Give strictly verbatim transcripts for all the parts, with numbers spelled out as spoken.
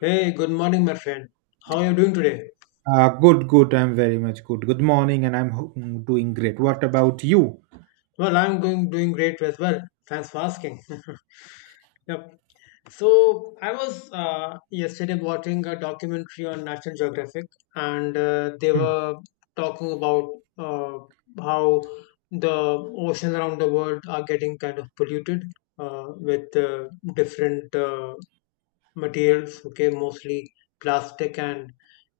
Hey, good morning, my friend. How are you doing today? Uh, good, good. I'm very much good. Good morning, and I'm ho- mm, doing great. What about you? Well, I'm going doing great as well. Thanks for asking. Yep. So I was uh, yesterday watching a documentary on National Geographic, and uh, they Hmm, were talking about uh, how the ocean around the world are getting kind of polluted uh, with uh, different uh, materials, okay, mostly plastic and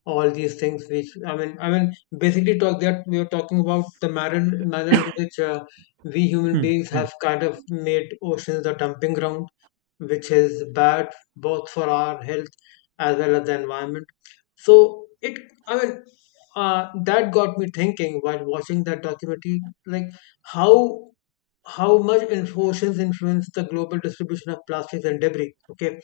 all these things which i mean i mean basically talk that we are talking about the manner manner in which uh, we human hmm, beings hmm, have kind of made oceans the dumping ground, which is bad both for our health as well as the environment. So it, i mean uh, that got me thinking while watching that documentary, like how how much in- oceans influence the global distribution of plastics and debris. Okay,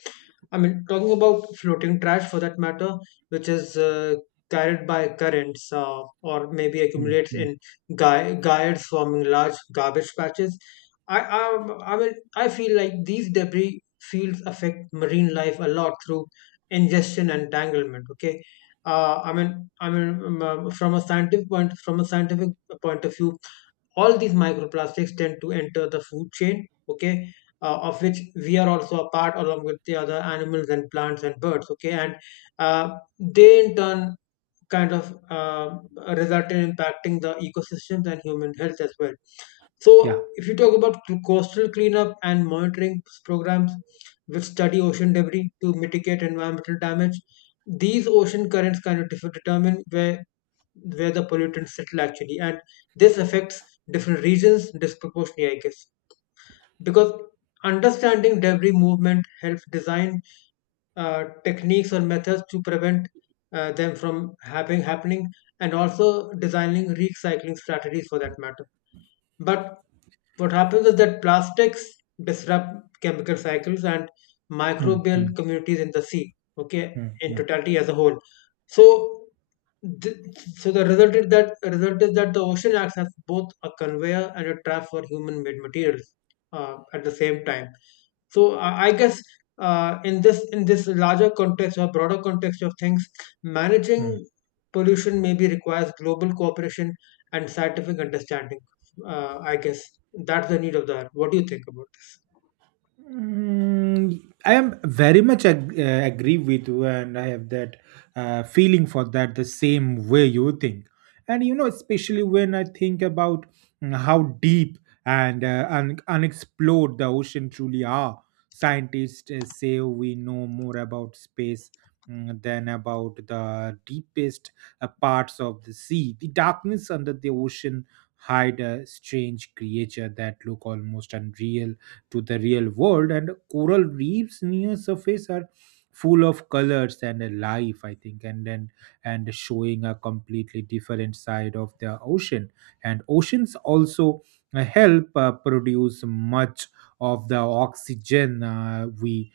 I mean, talking about floating trash for that matter, which is uh, carried by currents, uh, or maybe hmm, accumulates hmm. in guy- gyres, forming large garbage patches. I, I, I mean, I feel like these debris fields affect marine life a lot through ingestion and entanglement. Okay, uh, I mean, I mean, um, uh, from a scientific point, from a scientific point of view, all these microplastics tend to enter the food chain, okay, uh, of which we are also a part, along with the other animals and plants and birds. Okay, and uh, they in turn kind of uh, resulted in impacting the ecosystems and human health as well. So, Yeah. if you talk about coastal cleanup and monitoring programs which study ocean debris to mitigate environmental damage, these ocean currents kind of differ- determine where where the pollutants settle, actually, and this affects different regions disproportionately, I guess, because understanding debris movement helps design uh, techniques or methods to prevent uh, them from having happening, and also designing recycling strategies for that matter. But what happens is that plastics disrupt chemical cycles and Hmm, hmm, microbial communities in the sea, okay, hmm, in hmm, totality as a whole. So th- so the result is that result is that the ocean acts as both a conveyor and a trap for human made materials uh, at the same time. So uh, I guess uh, in this in this larger context or broader context of things, managing hmm. pollution maybe requires global cooperation and scientific understanding. Uh, I guess that's the need of the hour. What do you think about it? Mm, I am very much ag- uh, agree with you, and I have that uh, feeling for that the same way you think. And you know, especially when I think about mm, how deep and uh, un- unexplored the ocean truly are. Scientists uh, say we know more about space mm, than about the deepest uh, parts of the sea. The darkness under the ocean hide a strange creature that look almost unreal to the real world, and coral reefs near surface are full of colors and uh, life, I think. And then and showing a completely different side of the ocean. And oceans also uh, help uh, produce much of the oxygen uh, we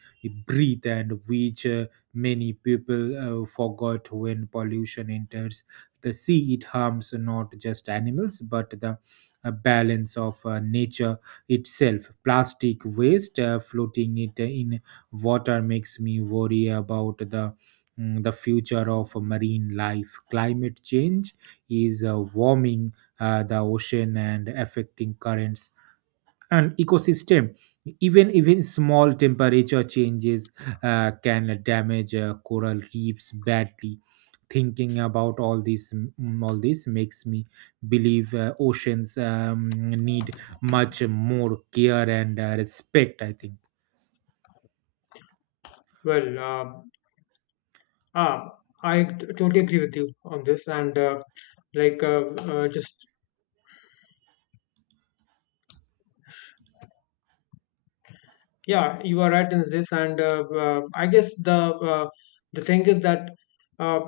breathe, and which uh, many people uh, forgot. When pollution enters the sea, it harms not just animals but the uh, balance of uh, nature itself. Plastic waste uh, floating it in water makes me worry about the mm, the future of marine life. Climate change is uh, warming uh, the ocean and affecting currents and ecosystem. Even even small temperature changes uh, can damage uh, coral reefs badly. Thinking about all this mm, all this makes me believe uh, oceans um, need much more care and uh, respect, I think. Well, uh, ah, I t- totally agree with you on this, and uh, like uh, uh, just yeah, you are right in this, and uh, uh, I guess the uh, the thing is that uh,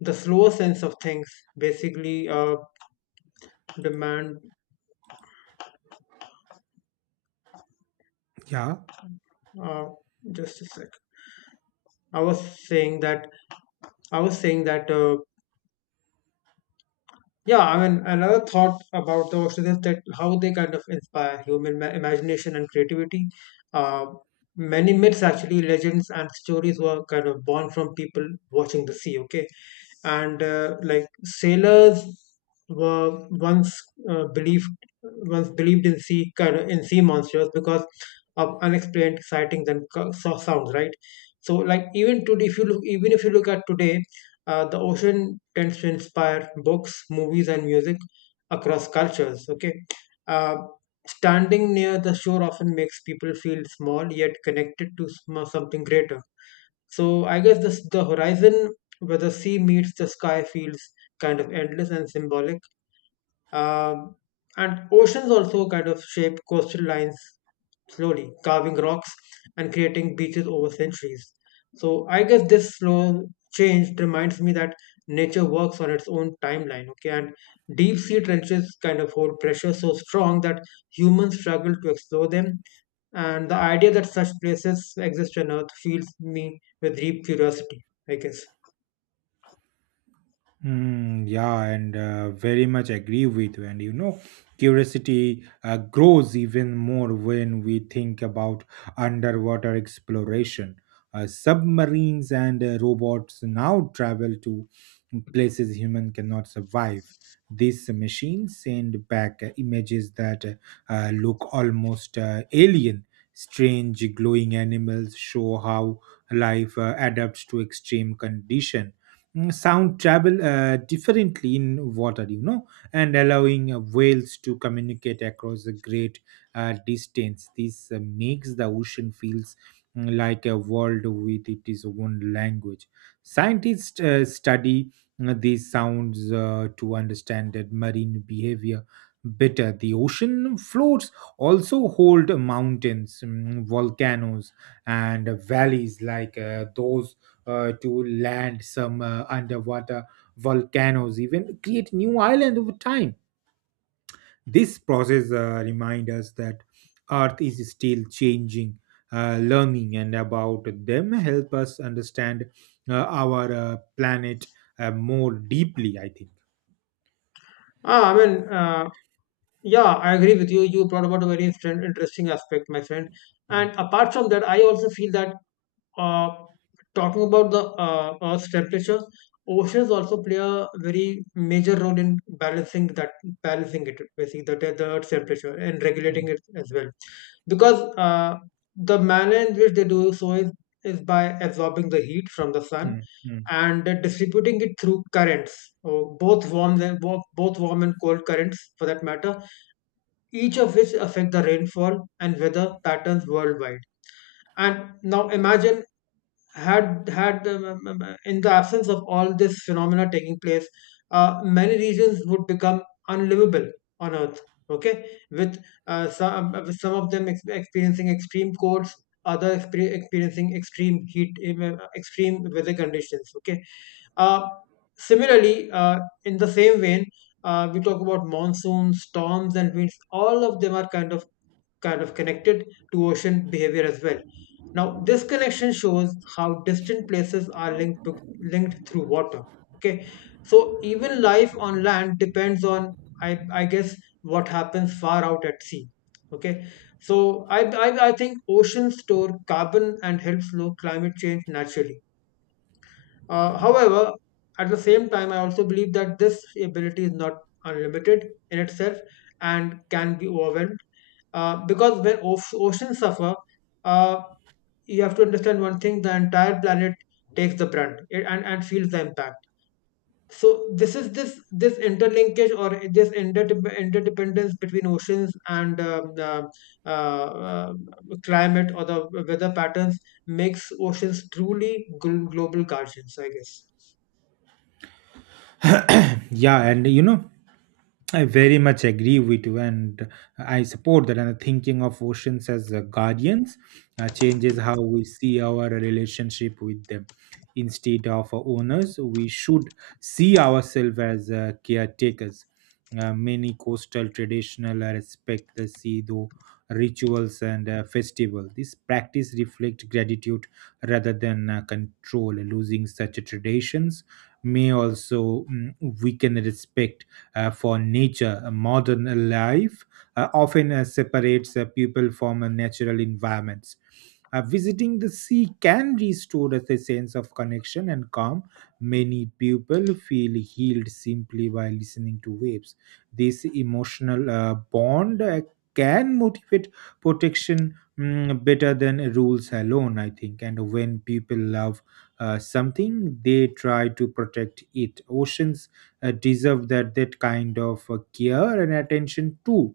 the slower sense of things basically uh, demand. Yeah. Uh, just a sec. I was saying that I was saying that uh, yeah, I mean, another thought about the oceans is that how they kind of inspire human ma- imagination and creativity. Uh, many myths, actually, legends and stories were kind of born from people watching the sea, okay? And uh, like sailors were once uh, believed once believed in sea kind of in sea monsters because of unexplained sightings and co- so- sounds, right? So, like even today, if you look, even if you look at today, uh, the ocean tends to inspire books, movies, and music across cultures. Okay, uh, standing near the shore often makes people feel small yet connected to sm- something greater. So I guess this, the horizon where the sea meets the sky feels kind of endless and symbolic, um, and oceans also kind of shape coastal lines slowly, carving rocks and creating beaches over centuries. So I guess this slow change reminds me that nature works on its own timeline, okay? And deep sea trenches kind of hold pressure so strong that humans struggle to explore them. And the idea that such places exist on Earth fills me with deep curiosity, I guess. Mm, yeah, and uh, very much agree with you. And you know, curiosity uh, grows even more when we think about underwater exploration. Uh, submarines and uh, robots now travel to places human cannot survive. These machines send back uh, images that uh, uh, look almost uh, alien. Strange glowing animals show how life uh, adapts to extreme condition. Mm, sound travel uh, differently in water, you know and allowing uh, whales to communicate across a great uh, distance. This uh, makes the ocean feels mm, like a world with its own language. Scientists uh, study uh, these sounds uh, to understand that marine behavior better. The ocean floors also hold mountains, mm, volcanoes and valleys like uh, those uh, to land. Some uh, underwater volcanoes even create new islands over time. This process uh, reminds us that Earth is still changing, uh, learning, and about them help us understand uh, our uh, planet uh, more deeply, I think. Ah, I mean, uh, Yeah, I agree with you. You brought about a very instant- interesting aspect, my friend. Mm, And apart from that, I also feel that uh, talking about the uh, Earth's temperature, oceans also play a very major role in balancing that balancing it basically the, the Earth's temperature and regulating mm, it as well. Because uh, the manner in which they do so is, is by absorbing the heat from the sun mm, mm. and uh, distributing it through currents, or both warm and bo- both warm and cold currents for that matter, each of which affect the rainfall and weather patterns worldwide. And now imagine, had had the, m- m- in the absence of all this phenomena taking place, uh, many regions would become unlivable on earth, okay, with uh, some with some of them ex- experiencing extreme colds, other exper- experiencing extreme heat, um, uh, extreme weather conditions, okay. uh, Similarly, uh, in the same vein, uh, we talk about monsoons, storms, and winds. All of them are kind of kind of connected to ocean behavior as well. Now, this connection shows how distant places are linked to, linked through water. Okay, so even life on land depends on, I, I guess, what happens far out at sea. Okay, so I, I, I think oceans store carbon and help slow climate change naturally. Uh, however, at the same time, I also believe that this ability is not unlimited in itself and can be overwhelmed. Uh, because when oce- oceans suffer, uh, you have to understand one thing: the entire planet takes the brunt it, and and feels the impact. So this is this this interlinkage or this interdep- interdependence between oceans and um, the uh, uh, climate or the weather patterns makes oceans truly gl- global guardians, I guess. Yeah, and you know, I very much agree with you, and I support that. And the thinking of oceans as uh, guardians uh, changes how we see our relationship with them. Instead of uh, owners, we should see ourselves as uh, caretakers. Uh, many coastal traditional uh, respect the sea through rituals and uh, festival. This practice reflects gratitude rather than uh, control. Losing such traditions may also mm, weaken respect uh, for nature. A modern life uh, often uh, separates uh, people from uh, natural environments. Uh, visiting the sea can restore us a sense of connection and calm. Many people feel healed simply by listening to waves. This emotional uh, bond uh, can motivate protection mm, better than rules alone, I think. And when people love uh, something, they try to protect it. Oceans uh, deserve that that kind of uh, care and attention too.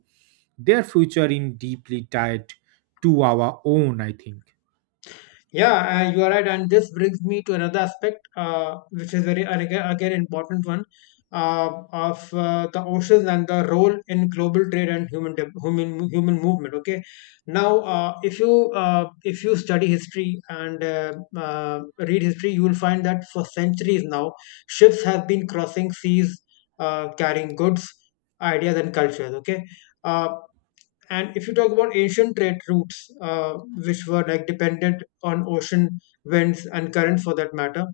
Their future in deeply tied to our own, I think. Yeah, uh, you are right. And this brings me to another aspect, uh, which is very, and again, again important one, uh, of uh, the oceans and the role in global trade and human de- human human movement. Okay, now uh, if you uh, if you study history and uh, uh, read history, you will find that for centuries now, ships have been crossing seas, uh, carrying goods, ideas, and cultures. Okay. Uh, and if you talk about ancient trade routes, uh, which were like dependent on ocean winds and currents for that matter,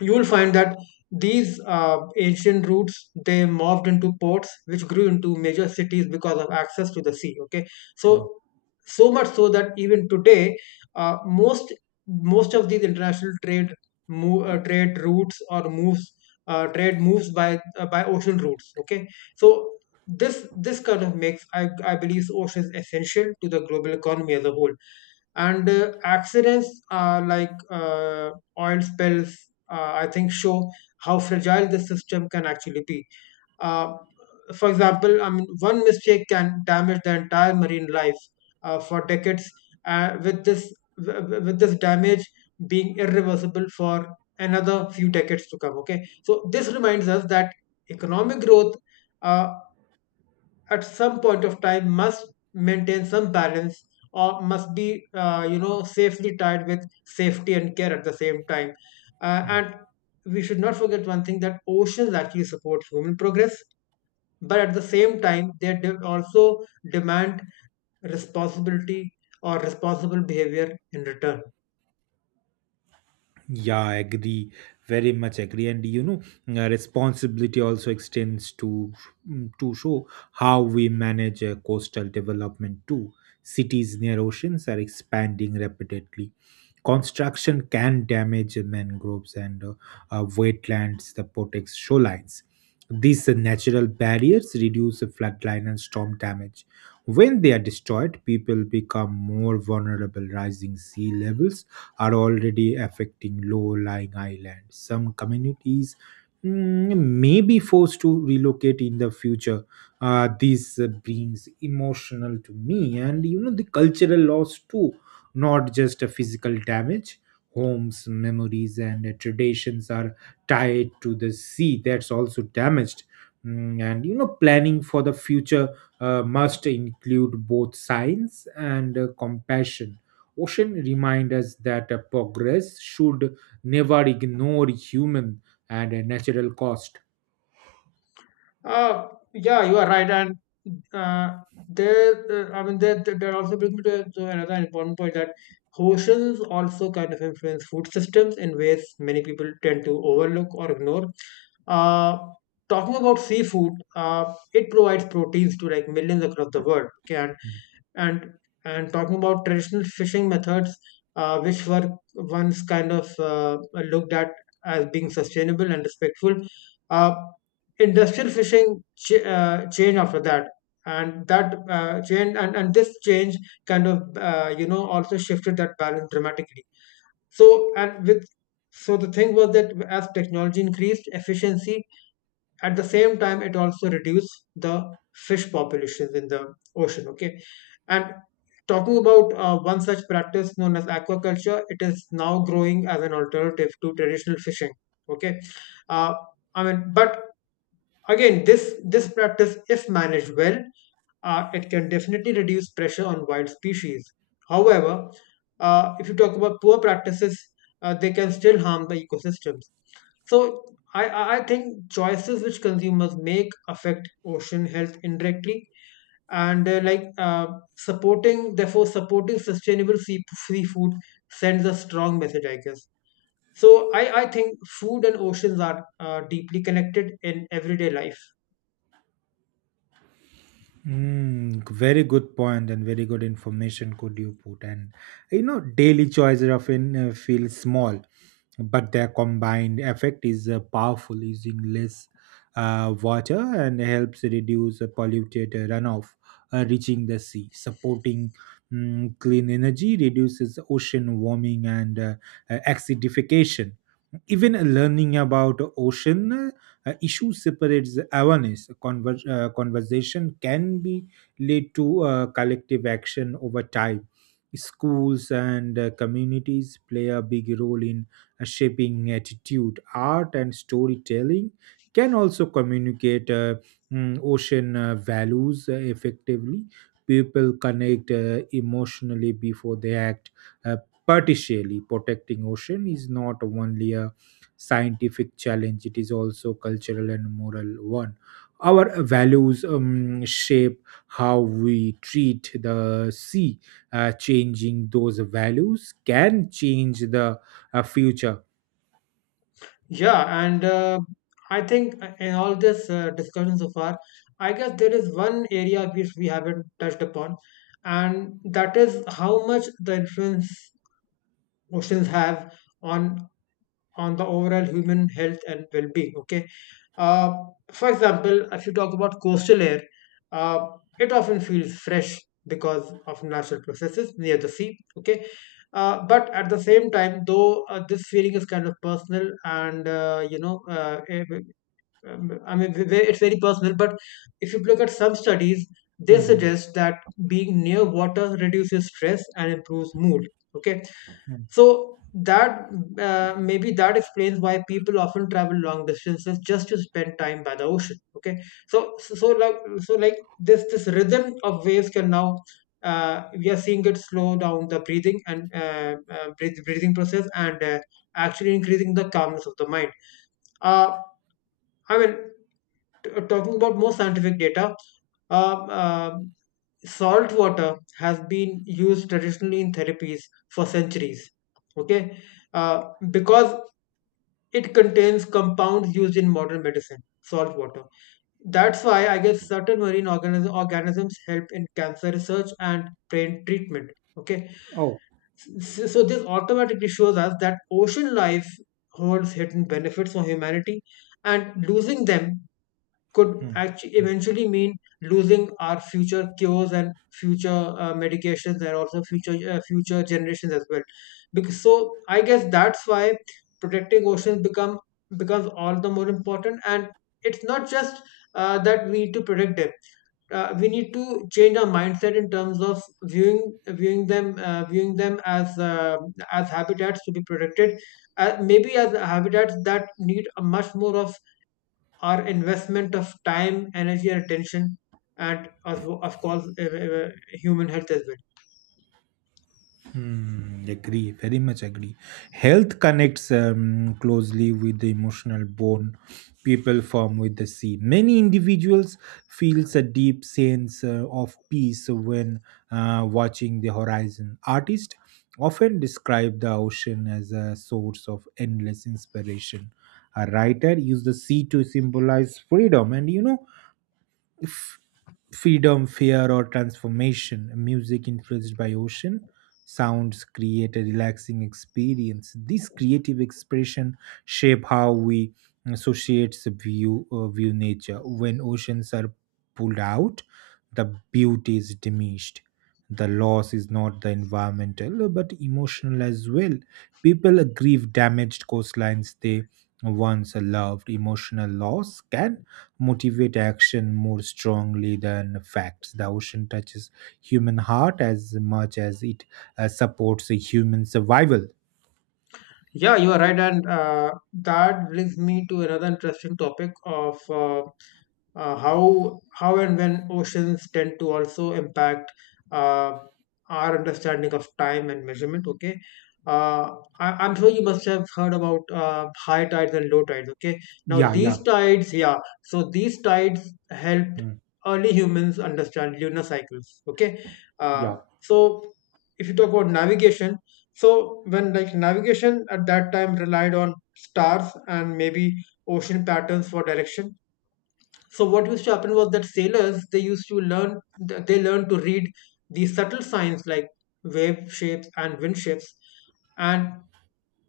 you will find that these uh, ancient routes they morphed into ports which grew into major cities because of access to the sea, okay. Mm. So so much so that even today, uh, most most of these international trade move, uh, trade routes or moves uh, trade moves by uh, by ocean routes, okay. So this this kind of makes i i believe oceans essential to the global economy as a whole. And uh, accidents, uh, like, uh, oil spills, uh, I think show how fragile the system can actually be. uh, for example, I mean, one mistake can damage the entire marine life uh, for decades, uh, with this w- w- with this damage being irreversible for another few decades to come, okay. So this reminds us that economic growth, uh, at some point of time, must maintain some balance, or must be, uh, you know, safely tied with safety and care at the same time. uh, Mm. And we should not forget one thing, that oceans actually support human progress, but at the same time they de- also demand responsibility or responsible behavior in return. Yeah, agree. Very much agree. And you know, uh, responsibility also extends to mm, to show how we manage uh, coastal development too. Cities near oceans are expanding rapidly. Construction can damage mangroves and uh, uh, wetlands that protects shorelines. These uh, natural barriers reduce the floodline and storm damage. When they are destroyed, people become more vulnerable. Rising sea levels are already affecting low-lying islands. Some communities mm, may be forced to relocate in the future. Uh, this uh, brings emotional to me, and you know the cultural loss too, not just a physical damage. Homes, memories, and uh, traditions are tied to the sea. That's also damaged. Mm, and you know, planning for the future uh, must include both science and uh, compassion. Ocean remind us that uh, progress should never ignore human and uh, natural cost. Uh, yeah, you are right. And uh, there, uh, I mean, that that that also brings me to, to another important point, that oceans also kind of influence food systems in ways many people tend to overlook or ignore. Uh, talking about seafood, uh, it provides proteins to like millions across the world. Okay, and and and talking about traditional fishing methods, uh, which were once kind of uh, looked at as being sustainable and respectful, uh, industrial fishing ch- uh, changed after that, and that uh, change and, and this change kind of, uh, you know, also shifted that balance dramatically. So and with So the thing was that as technology increased efficiency, at the same time it also reduces the fish populations in the ocean, okay. And talking about uh, one such practice known as aquaculture, it is now growing as an alternative to traditional fishing, okay. uh, I mean, but again, this this practice, if managed well, uh, it can definitely reduce pressure on wild species. However, uh, if you talk about poor practices, uh, they can still harm the ecosystems. So I, I think choices which consumers make affect ocean health indirectly, and uh, like uh, supporting, therefore supporting sustainable sea seafood sends a strong message, I guess. So I, I think food and oceans are uh, deeply connected in everyday life. Mm, very good point and very good information could you put. And you know daily choices often uh, feel small, but their combined effect is uh, powerful. Using less uh, water and helps reduce uh, polluted uh, runoff uh, reaching the sea, supporting mm, clean energy reduces ocean warming and uh, uh, acidification. Even learning about ocean uh, uh, issue separates awareness. Conver- uh, conversation can be lead to uh, collective action over time. Schools and uh, communities play a big role in uh, shaping attitude. Art and storytelling can also communicate uh, mm, ocean uh, values uh, effectively. People connect uh, emotionally before they act. Uh, Partially protecting ocean is not only a scientific challenge, it is also cultural and moral one. Our values um, shape how we treat the sea. Uh, changing those values can change the uh, future. Yeah, and uh, I think uh, in all this uh, discussion so far, I guess there is one area which we haven't touched upon, and that is how much the influence oceans have on on the overall human health and well-being. Okay, uh, for example, if you talk about coastal air, uh, it often feels fresh because of natural processes near the sea. Okay, uh, but at the same time though, uh, this feeling is kind of personal, and uh, you know uh, eh, um, I mean, ve- it's very personal, but if you look at some studies, they Mhm. suggest that being near water reduces stress and improves mood. Okay, Mm. so that uh, maybe that explains why people often travel long distances just to spend time by the ocean. Okay, so so, so like so like this this rhythm of waves can now, uh, we are seeing it slow down the breathing, and uh, uh, breath, breathing process, and uh, actually increasing the calmness of the mind. Uh, I mean, t- talking about more scientific data, uh, uh, salt water has been used traditionally in therapies for centuries. Okay, uh, because it contains compounds used in modern medicine, salt water. That's why, I guess, certain marine organism, organisms help in cancer research and brain treatment. Okay, Oh. so, so this automatically shows us that ocean life holds hidden benefits for humanity, and losing them could Mm. actually eventually mean losing our future cures and future uh, medications, and also future uh, future generations as well. Because, so I guess that's why protecting oceans become becomes all the more important, and it's not just uh, that we need to protect them. Uh, we need to change our mindset in terms of viewing viewing them, uh, viewing them as uh, as habitats to be protected, uh, maybe as habitats that need a much more of our investment of time, energy, and attention, and of, of course, uh, uh, human health as well. Hmm, agree, very much agree. Health connects um, closely with the emotional bond people form with the sea. Many individuals feels a deep sense uh, of peace when uh, watching the horizon. Artists often describe the ocean as a source of endless inspiration. A writer used the sea to symbolize freedom, and you know, freedom, fear, or transformation. Music influenced by ocean sounds create a relaxing experience. This creative expression shape how we associate the view uh, view nature. When oceans are pulled out, the beauty is diminished. The loss is not the environmental but emotional as well. People grieve damaged coastlines they once loved. Emotional loss can motivate action more strongly than facts. The ocean touches human heart as much as it uh, supports human survival. Yeah, you are right, and uh, that brings me to another interesting topic of uh, uh, how how and when oceans tend to also impact uh, our understanding of time and measurement. Okay, uh, I, I'm sure you must have heard about uh, high tides and low tides. Okay, now Yeah, yeah. these tides, yeah, so these tides helped Mm. early humans understand lunar cycles. Okay, uh, Yeah. so if you talk about navigation. So when, like, navigation at that time relied on stars and maybe ocean patterns for direction. So what used to happen was that sailors, they used to learn they learned to read these subtle signs, like wave shapes and wind shapes, and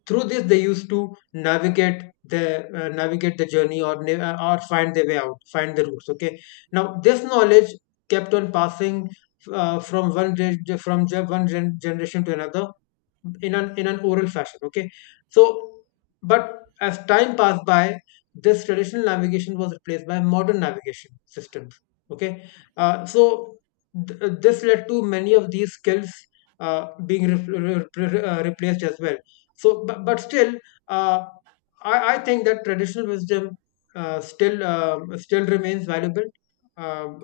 through this they used to navigate the, uh, navigate the journey, or na- uh, or find their way out, find the routes. Okay, now this knowledge kept on passing uh, from one gen- from ge- one gen- generation to another in an in an oral fashion. Okay, so but as time passed by, this traditional navigation was replaced by modern navigation systems. Okay, uh, so th- uh, this led to many of these skills uh, being re- re- uh, replaced as well. So but, but still, uh, I, I think that traditional wisdom uh, still uh, still remains valuable um,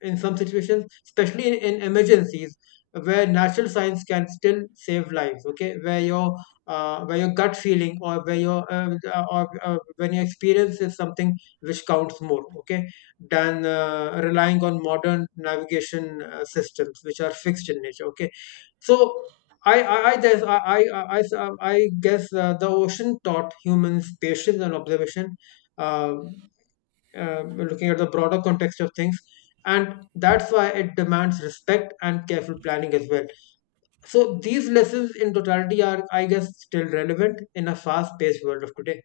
in some situations, especially in, in emergencies where natural science can still save lives. Okay, where your, uh, where your gut feeling, or where your uh, uh, or uh, when your experience is something which counts more. Okay, than uh, relying on modern navigation uh, systems, which are fixed in nature. Okay, so I, I, I, there's, I, I, I I guess uh, the ocean taught humans patience and observation, uh, uh, looking at the broader context of things. And that's why it demands respect and careful planning as well. So these lessons, in totality, are, I guess, still relevant in a fast-paced world of today.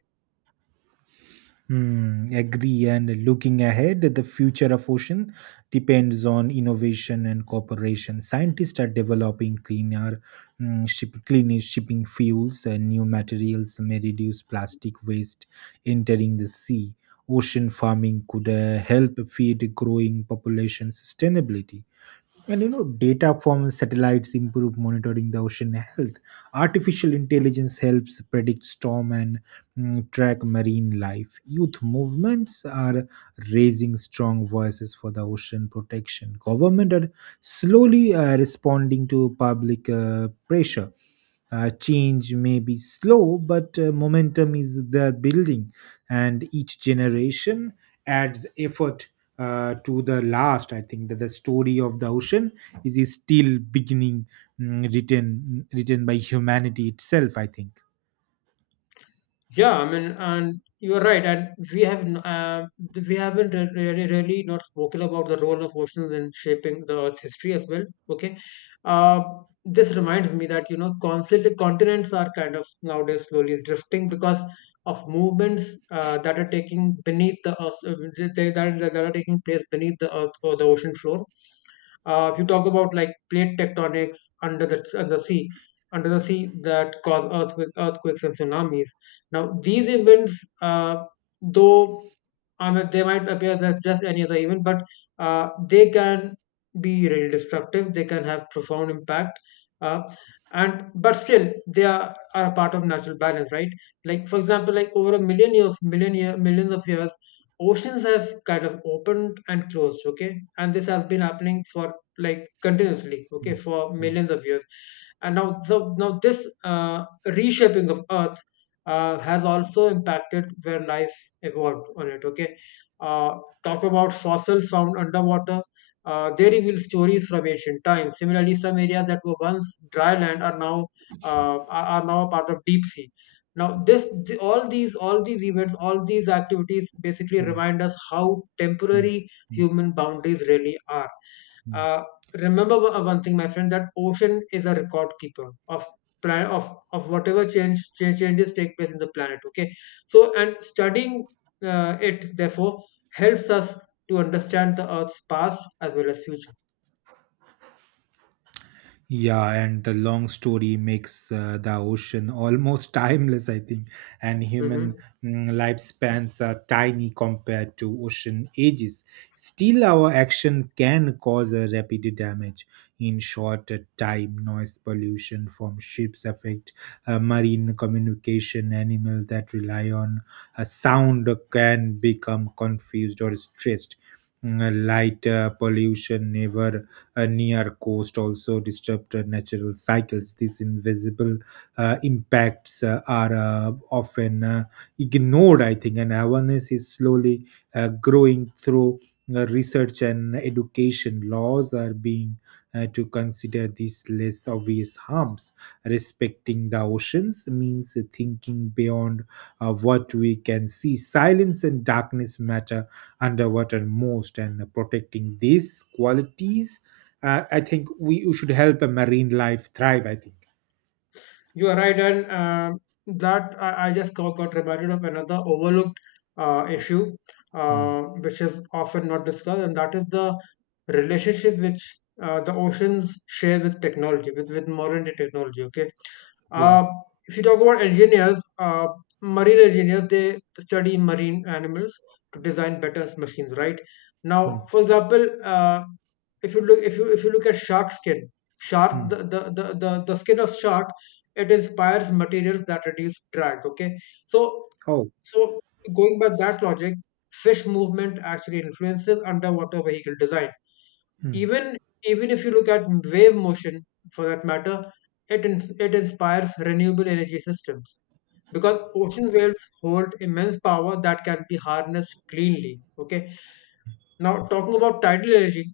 Hmm, agree. And looking ahead, the future of ocean depends on innovation and cooperation. Scientists are developing cleaner, mm, ship, cleaner shipping fuels, and new materials may reduce plastic waste entering the sea. Ocean farming could uh, help feed growing population sustainability. And you know, data from satellites improve monitoring the ocean health. Artificial intelligence helps predict storm and mm, track marine life. Youth movements are raising strong voices for the ocean protection. Government are slowly uh, responding to public uh, pressure. Uh, change may be slow, but uh, momentum is there building, and each generation adds effort uh, to the last. I think that the story of the ocean is, is still beginning, mm, written written by humanity itself, I think. Yeah, I mean, and you're right, and we have n- uh, we haven't re- really really not spoken about the role of oceans in shaping the Earth's history as well. Okay, uh, this reminds me that, you know, constant continents are kind of nowadays slowly drifting because of movements uh, that are taking beneath the earth, uh, they, that, are- that are taking place beneath the earth or the ocean floor. Uh, if you talk about, like, plate tectonics under the under the sea, under the sea that cause earthquake, earthquakes and tsunamis. Now, these events, uh, though, I mean, they might appear as just any other event, but uh, they can be really destructive. They can have profound impact, uh, and but still they are, are a part of natural balance, right? Like, for example, like over a million years, million year, millions of years, oceans have kind of opened and closed. Okay, and this has been happening for, like, continuously. Okay, Mm, for mm, millions of years. And now, so now this uh, reshaping of Earth uh, has also impacted where life evolved on it. Okay, uh, talk about fossils found underwater. Uh, they reveal stories from ancient times. Similarly, some areas that were once dry land are now, uh, are are now a part of deep sea. Now, this th- all these all these events, all these activities basically mm, remind us how mm, temporary mm, human boundaries really are. mm. uh, Remember one thing, my friend, that ocean is a record keeper of plan of of whatever change, change changes take place in the planet. Okay, so, and studying uh, it therefore helps us to understand the Earth's past as well as future. Yeah, and the long story makes uh, the ocean almost timeless, I think. And human Mhm. mm, lifespans are tiny compared to ocean ages. Still, our action can cause a rapid damage. In short uh, time, noise pollution from ships affect uh, marine communication. Animal that rely on a sound can become confused or stressed. Mm. Light uh, pollution never uh, near coast also disrupt uh, natural cycles. These invisible uh, impacts uh, are uh, often uh, ignored, I think, and awareness is slowly uh, growing through uh, research and education. Laws are being uh, to consider these less obvious harms. Respecting the oceans means thinking beyond uh, what we can see. Silence and darkness matter underwater most, and protecting these qualities, uh, I think we should help a marine life thrive, I think. You are right, and um, that, I, I just got, got reminded of another overlooked uh, issue, Mm. uh, which is often not discussed, and that is the relationship which uh, the oceans share with technology, with, with, modern day technology. Okay, Yeah. uh, if you talk about engineers, uh, marine engineers, they study marine animals to design better machines, right? Mm, Now, for example, uh, if you look, if you if you look at shark skin, shark the mm. the, the, the, the skin of shark, it inspires materials that reduce drag. Okay, so, Oh, so going by that logic, fish movement actually influences underwater vehicle design. mm, Even Even if you look at wave motion, for that matter, it ins- it inspires renewable energy systems because ocean waves hold immense power that can be harnessed cleanly. Okay, now, talking about tidal energy,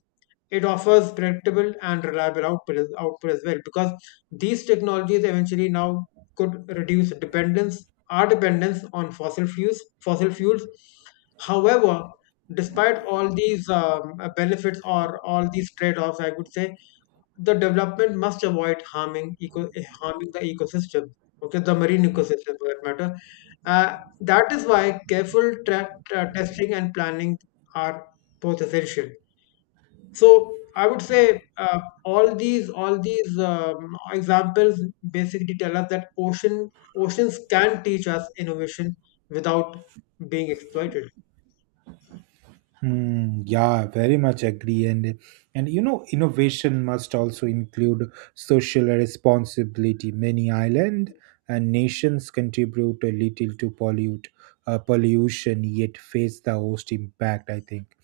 it offers predictable and reliable output as, output as well, because these technologies eventually now could reduce dependence our dependence on fossil fuels fossil fuels. However, despite all these um, uh, benefits, or all these trade-offs, I would say, the development must avoid harming eco harming the ecosystem. Okay, the marine ecosystem, for that matter. uh, that is why careful tra- tra- testing and planning are both essential. So I would say, uh, all these, all these um, examples basically tell us that ocean oceans can teach us innovation without being exploited. mm. Yeah, very much agree. And and you know, innovation must also include social responsibility. Many island and nations contribute a little to pollute uh, pollution, yet face the host impact, I think.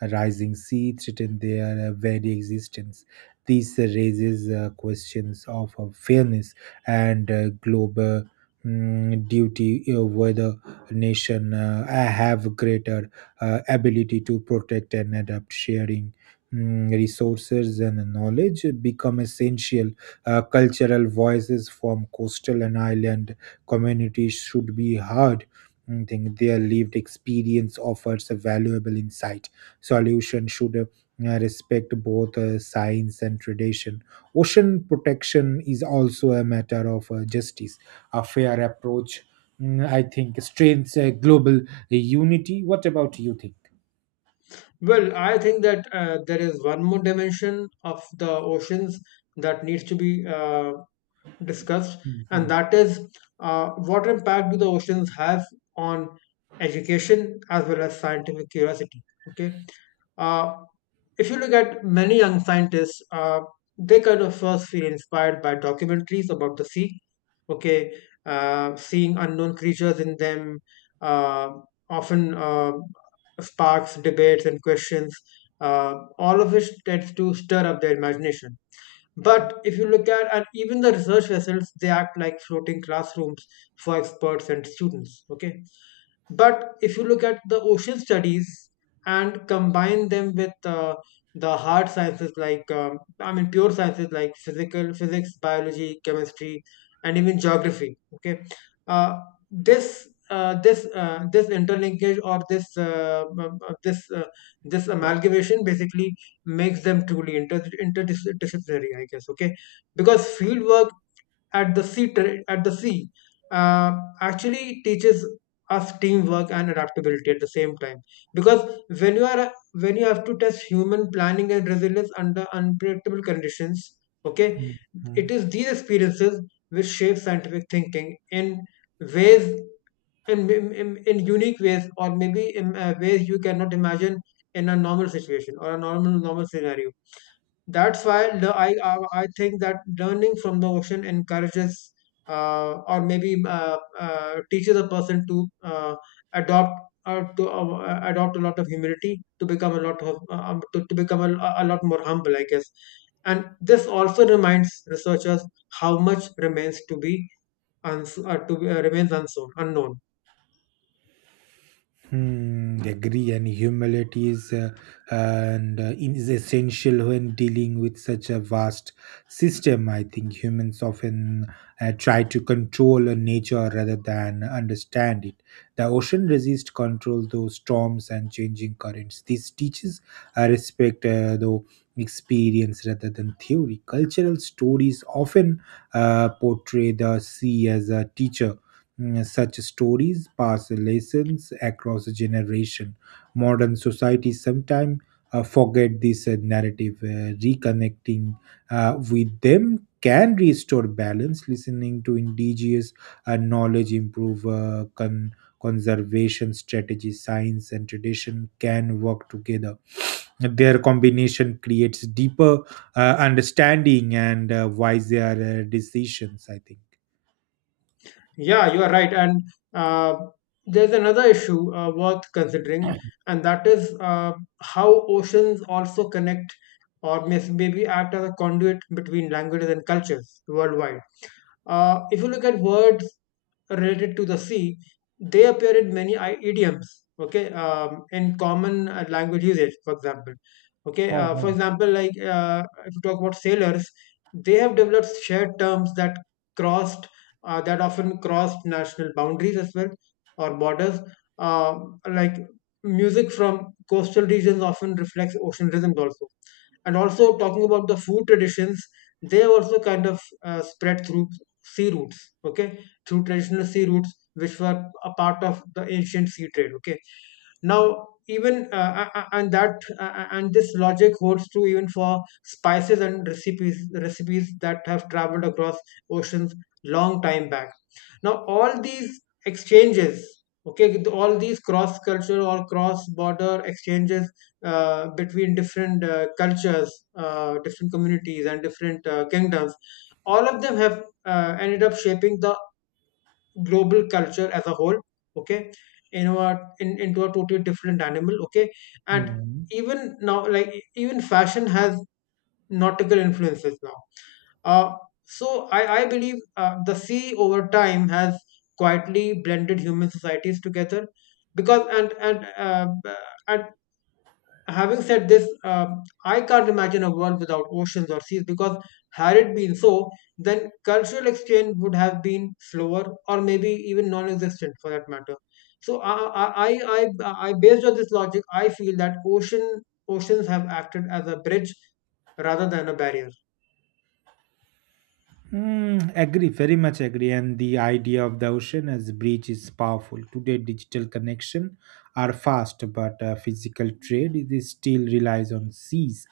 A rising sea threaten their uh, very existence. This raises uh, questions of uh, fairness and uh, global mm, duty, uh, whether nation uh, have greater uh, ability to protect and adapt, sharing mm, resources and knowledge become essential. Uh, cultural voices from coastal and island communities should be heard, I think. Their lived experience offers a valuable insight. Solution should uh, respect both uh, science and tradition. Ocean protection is also a matter of uh, justice, a fair approach. mm, I think strengthens uh, global unity. What about you think? Well, I think that uh, there is one more dimension of the oceans that needs to be uh, discussed, Mhm. and that is uh, what impact do the oceans have on education as well as scientific curiosity? Okay, uh, if you look at many young scientists, uh, they kind of first feel inspired by documentaries about the sea. Okay, uh, seeing unknown creatures in them uh, often uh, sparks debates and questions, uh, all of which tends to stir up their imagination. But if you look at, and even the research vessels, they act like floating classrooms for experts and students. Okay, but if you look at the ocean studies and combine them with uh, the hard sciences like, um, I mean, pure sciences like physical physics, biology, chemistry, and even geography. Okay, uh, this uh, this uh, this interlinkage, or this uh, um, uh, this uh, this amalgamation basically makes them truly inter interdisciplinary, I guess. Okay, because field work at the sea ter- at the sea uh, actually teaches us teamwork and adaptability at the same time, because when you are when you have to test human planning and resilience under unpredictable conditions. Okay, Mhm. it is these experiences which shape scientific thinking in ways in, in, in unique ways, or maybe in uh, ways you cannot imagine in a normal situation, or a normal normal scenario. That's why, le- I, I I think that learning from the ocean encourages, uh, or maybe uh, uh, teaches a person to uh, adopt, or to uh, uh, adopt a lot of humility, to become a lot of uh, um, to, to become a, a lot more humble, I guess. And this also reminds researchers how much remains to be uns- uh, to be, uh, remains unsown, unknown. Hmm, agree, and humility is uh, and uh, in- is essential when dealing with such a vast system. I think humans often uh, try to control a nature rather than understand it. The ocean resists control, though storms and changing currents. This teaches uh, respect, uh, though experience rather than theory. Cultural stories often uh, portray the sea as a teacher. Mm. Such stories pass lessons across a generation. Modern society sometimes uh, forget this uh, narrative. Uh, reconnecting uh, with them can restore balance. Listening to indigenous uh, knowledge improve uh, con- conservation strategies. Science and tradition can work together. Their combination creates deeper uh, understanding and uh, wiser uh, decisions, I think. Yeah, you are right. And uh, there's another issue uh, worth considering, and that is uh, how oceans also connect, or may- maybe act as a conduit between languages and cultures worldwide. Uh, if you look at words related to the sea, they appear in many i- idioms, okay, um, in common uh, language usage, for example. Okay, uh, for Oh, example, like, uh, if you talk about sailors, they have developed shared terms that crossed, uh, that often crossed national boundaries as well, or borders. Uh, like, music from coastal regions often reflects ocean rhythms also. And also talking about the food traditions, they also kind of uh, spread through sea routes. Okay, through traditional sea routes, which were a part of the ancient sea trade. Okay, now even uh, a- a- and that uh, uh, and this logic holds true even for spices and recipes recipes that have traveled across oceans long time back. Now all these exchanges. Okay, all these cross culture or cross border exchanges uh, between different uh, cultures, uh, different communities, and different uh, kingdoms all of them have uh, ended up shaping the global culture as a whole, okay, in our in, into a totally different animal, okay, and oh. even now, like, even fashion has nautical influences now. Uh, so i i believe uh, the sea over time has quietly blended human societies together because and and uh, and having said this, um, I can't imagine a world without oceans or seas because, had it been so, then cultural exchange would have been slower or maybe even non existent for that matter. So, I, I, I, I, I- Based on this logic, I feel that ocean oceans have acted as a bridge rather than a barrier. Mm, agree, very much agree. And the idea of the ocean as a bridge is powerful. Today, digital connection are fast, but uh, physical trade it is still relies on seas.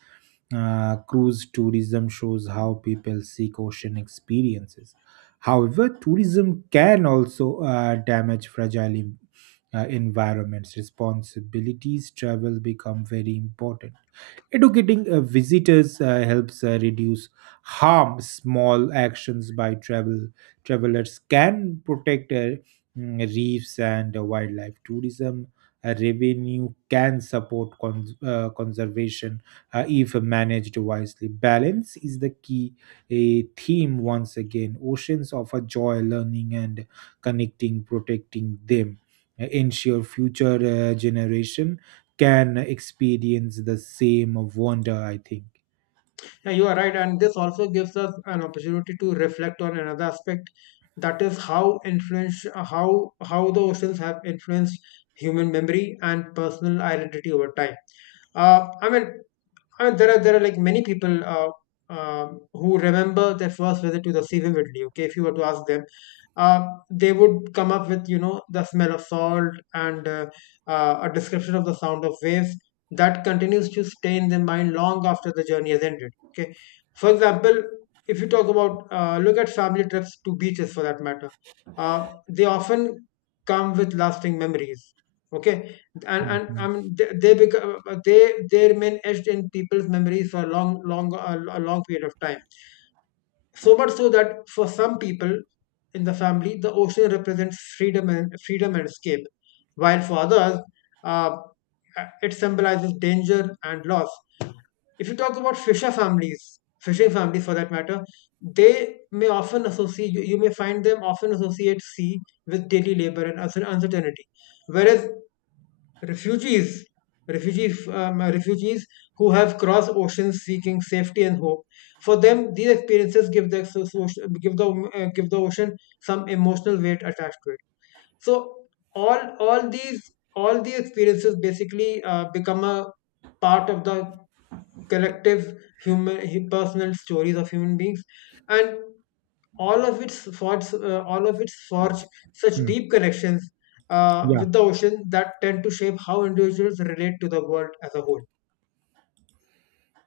Uh, cruise tourism shows how people seek ocean experiences. However, tourism can also uh, damage fragile en- uh, environments. Responsibilities travel become very important. Educating uh, visitors uh, helps uh, reduce harm. Small actions by travel travelers can protect uh, mm, reefs and uh, wildlife. Tourism uh, revenue can support cons- uh, conservation uh, if managed wisely. Balance is the key, a theme once again. Oceans offer joy, learning, and connecting, protecting them. Uh, ensure future uh, generation can experience the same wonder, I think. Yeah, you are right, and this also gives us an opportunity to reflect on another aspect, that is how influence how how the oceans have influenced human memory and personal identity over time. Uh, I mean, and there are there are like many people, uh, um who remember their first visit to the sea vividly. Okay, if you were to ask them, uh, they would come up with, you know, the smell of salt and uh, uh, a description of the sound of waves that continues to stay in their mind long after the journey has ended. Okay, for example, if you talk about uh, look at family trips to beaches for that matter, uh, they often come with lasting memories, okay, and and I Mhm. mean they, they become they they remain etched in people's memories for a long long, a, a long period of time. So much so that for some people in the family, the ocean represents freedom and freedom and escape, while for others, uh, it symbolizes danger and loss. If you talk about fisher families, fishing families for that matter, they may often associate you, you may find them often associate sea with daily labor and uncer- uncertainty. Whereas refugees refugees um, refugees who have crossed oceans seeking safety and hope, for them these experiences give the so- so- give the uh, give the ocean some emotional weight attached to it. So all all these all these experiences basically uh, become a part of the collective human personal stories of human beings, and all of its forts, uh, all of its forge such Mm. deep connections uh, Yeah. with the ocean that tend to shape how individuals relate to the world as a whole.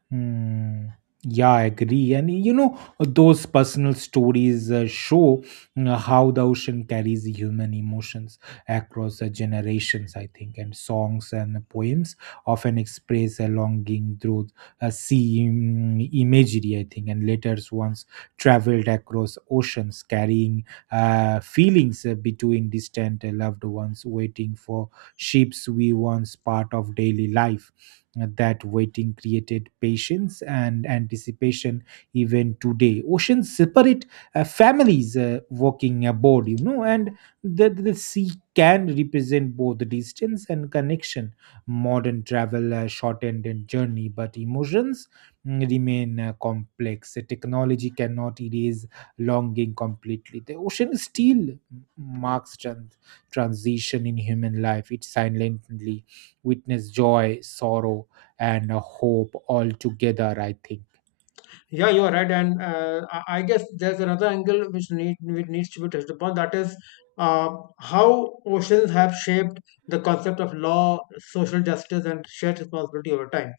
Hmm. Yeah, I agree. And you know, those personal stories uh, show mm, how the ocean carries human emotions across the generations, I think. And songs and poems often express a longing through uh, sea mm, imagery, I think. And letters once traveled across oceans, carrying uh, feelings uh, between distant loved ones. Waiting for ships we once part of daily life. That waiting created patience and anticipation. Even today oceans separate uh, families uh, walking aboard, you know and the, the sea can represent both distance and connection. Modern travel uh, shortened and journey, but emotions mm, remain uh, complex. Uh, technology cannot erase longing completely. The ocean still marks trans- transition in human life. It silently witness joy, sorrow, and a hope all together, I think. Yeah, you are right, and uh, I I guess there's another angle which need which needs to be touched upon. That is uh, how oceans have shaped the concept of law, social justice, and shared responsibility over time.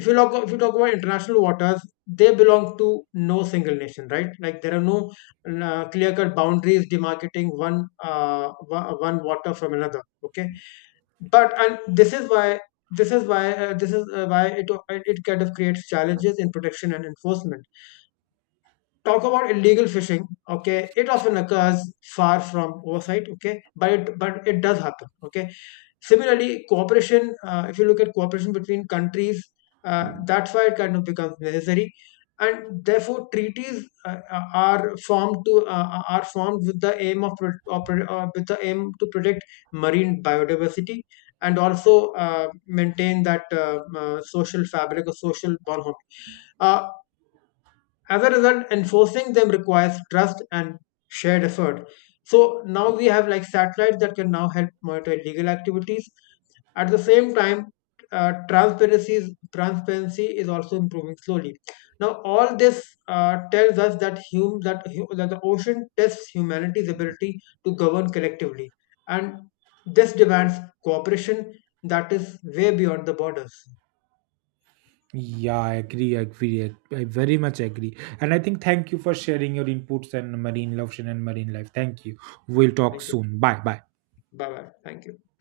if you talk If you talk about international waters, they belong to no single nation, right? Like there are no uh, clear cut boundaries demarcating one uh, wa- one water from another. Okay, but and this is why this is why uh, this is uh, why it it kind of creates challenges in protection and enforcement. Talk about illegal fishing, okay, it often occurs far from oversight, okay, but it but it does happen, okay. Similarly, cooperation, uh, if you look at cooperation between countries, uh, that's why it kind of becomes necessary, and therefore treaties uh, uh, are formed to uh, uh, are formed with the aim of, or uh, with the aim to protect marine biodiversity and also uh, maintain that uh, uh, social fabric or social bond. Uh, as a result, enforcing them requires trust and shared effort. So now we have like satellites that can now help monitor illegal activities. At the same time, uh, transparency transparency is also improving slowly. Now, all this uh, tells us that, hum, that, that the ocean tests humanity's ability to govern collectively, and this demands cooperation that is way beyond the borders. Yeah, I agree, I agree. I I very much agree. And I think thank you for sharing your inputs and marine love and marine life. Thank you. We'll talk Thank you. soon. Bye bye. Bye bye. Thank you.